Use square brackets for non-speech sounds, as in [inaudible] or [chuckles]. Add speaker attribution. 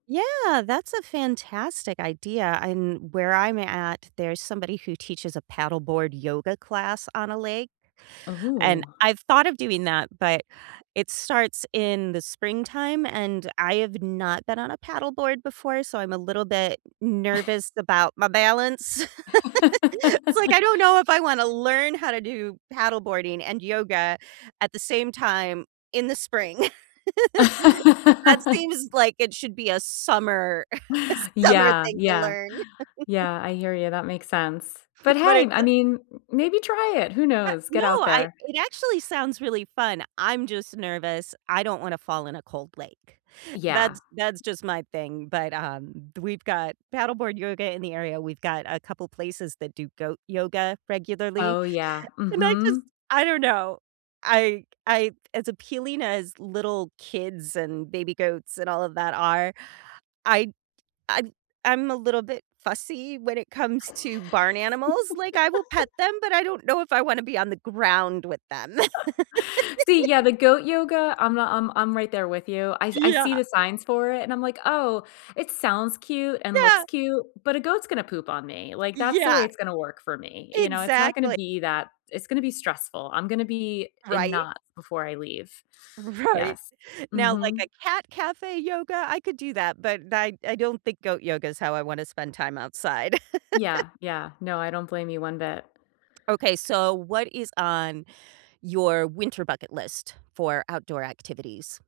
Speaker 1: Yeah, that's a fantastic idea, and where I'm at, there's somebody who teaches a paddleboard yoga class on a lake, and
Speaker 2: Ooh.
Speaker 1: I've thought of doing that, but, it starts in the springtime, and I have not been on a paddleboard before, so I'm a little bit
Speaker 2: [chuckles]
Speaker 1: nervous about my balance. [laughs] It's like,
Speaker 2: [laughs]
Speaker 1: I don't know if I wanna learn how to do paddleboarding and yoga at the same time in the spring. [laughs] That seems
Speaker 2: [laughs]
Speaker 1: like it should be a summer [chuckles] summer
Speaker 2: Yeah,
Speaker 1: thing to
Speaker 2: yeah.
Speaker 1: learn. [laughs]
Speaker 2: Yeah. I hear you, that makes sense, but,
Speaker 1: But
Speaker 2: hey,
Speaker 1: it's
Speaker 2: I
Speaker 1: a
Speaker 2: mean, m maybe try it. Who
Speaker 1: But
Speaker 2: knows?
Speaker 1: no,
Speaker 2: Get out
Speaker 1: I
Speaker 2: there.
Speaker 1: it actually sounds really fun, I'm just nervous, I don't wanna fall in a cold lake,
Speaker 2: Yeah.
Speaker 1: that's that's just my thing, but, um, th we've got paddleboard yoga in the area, we've got a couple places that do goat yoga regularly,
Speaker 2: Oh, yeah,
Speaker 1: and I just,
Speaker 2: mhm.
Speaker 1: I don't know. I c I as appealing as little kids and baby goats and all of that are, I t I I'm a little bit fussy when it comes to barn animals, like, I will pet them,
Speaker 2: [laughs]
Speaker 1: but I don't know if I wanna be on the ground with them.
Speaker 2: [laughs] See, yeah,
Speaker 1: [laughs]
Speaker 2: the goat yoga, I'm uh I'm I'm right there with you, I I see
Speaker 1: Yeah.
Speaker 2: the signs for it, and I'm, like, "Oh, it sounds cute and
Speaker 1: Yeah.
Speaker 2: looks cute, but a goat's gonna poop on me," like, that's the way
Speaker 1: Yeah.
Speaker 2: it's gonna work for me, you know, it's not gonna
Speaker 1: Exactly.
Speaker 2: be that it's gonna be stressful, i'm gonna be in
Speaker 1: Right?
Speaker 2: knots before I leave.
Speaker 1: Right,
Speaker 2: Yes.
Speaker 1: now, like a
Speaker 2: Mhm.
Speaker 1: cat cafe yoga, I could do that, but I I don't think goat yoga is how I wanna spend time outside. [laughs]
Speaker 2: Yeah, yeah, no, I don't blame you one bit.
Speaker 1: Okay, so what is on your winter bucket list for outdoor activities?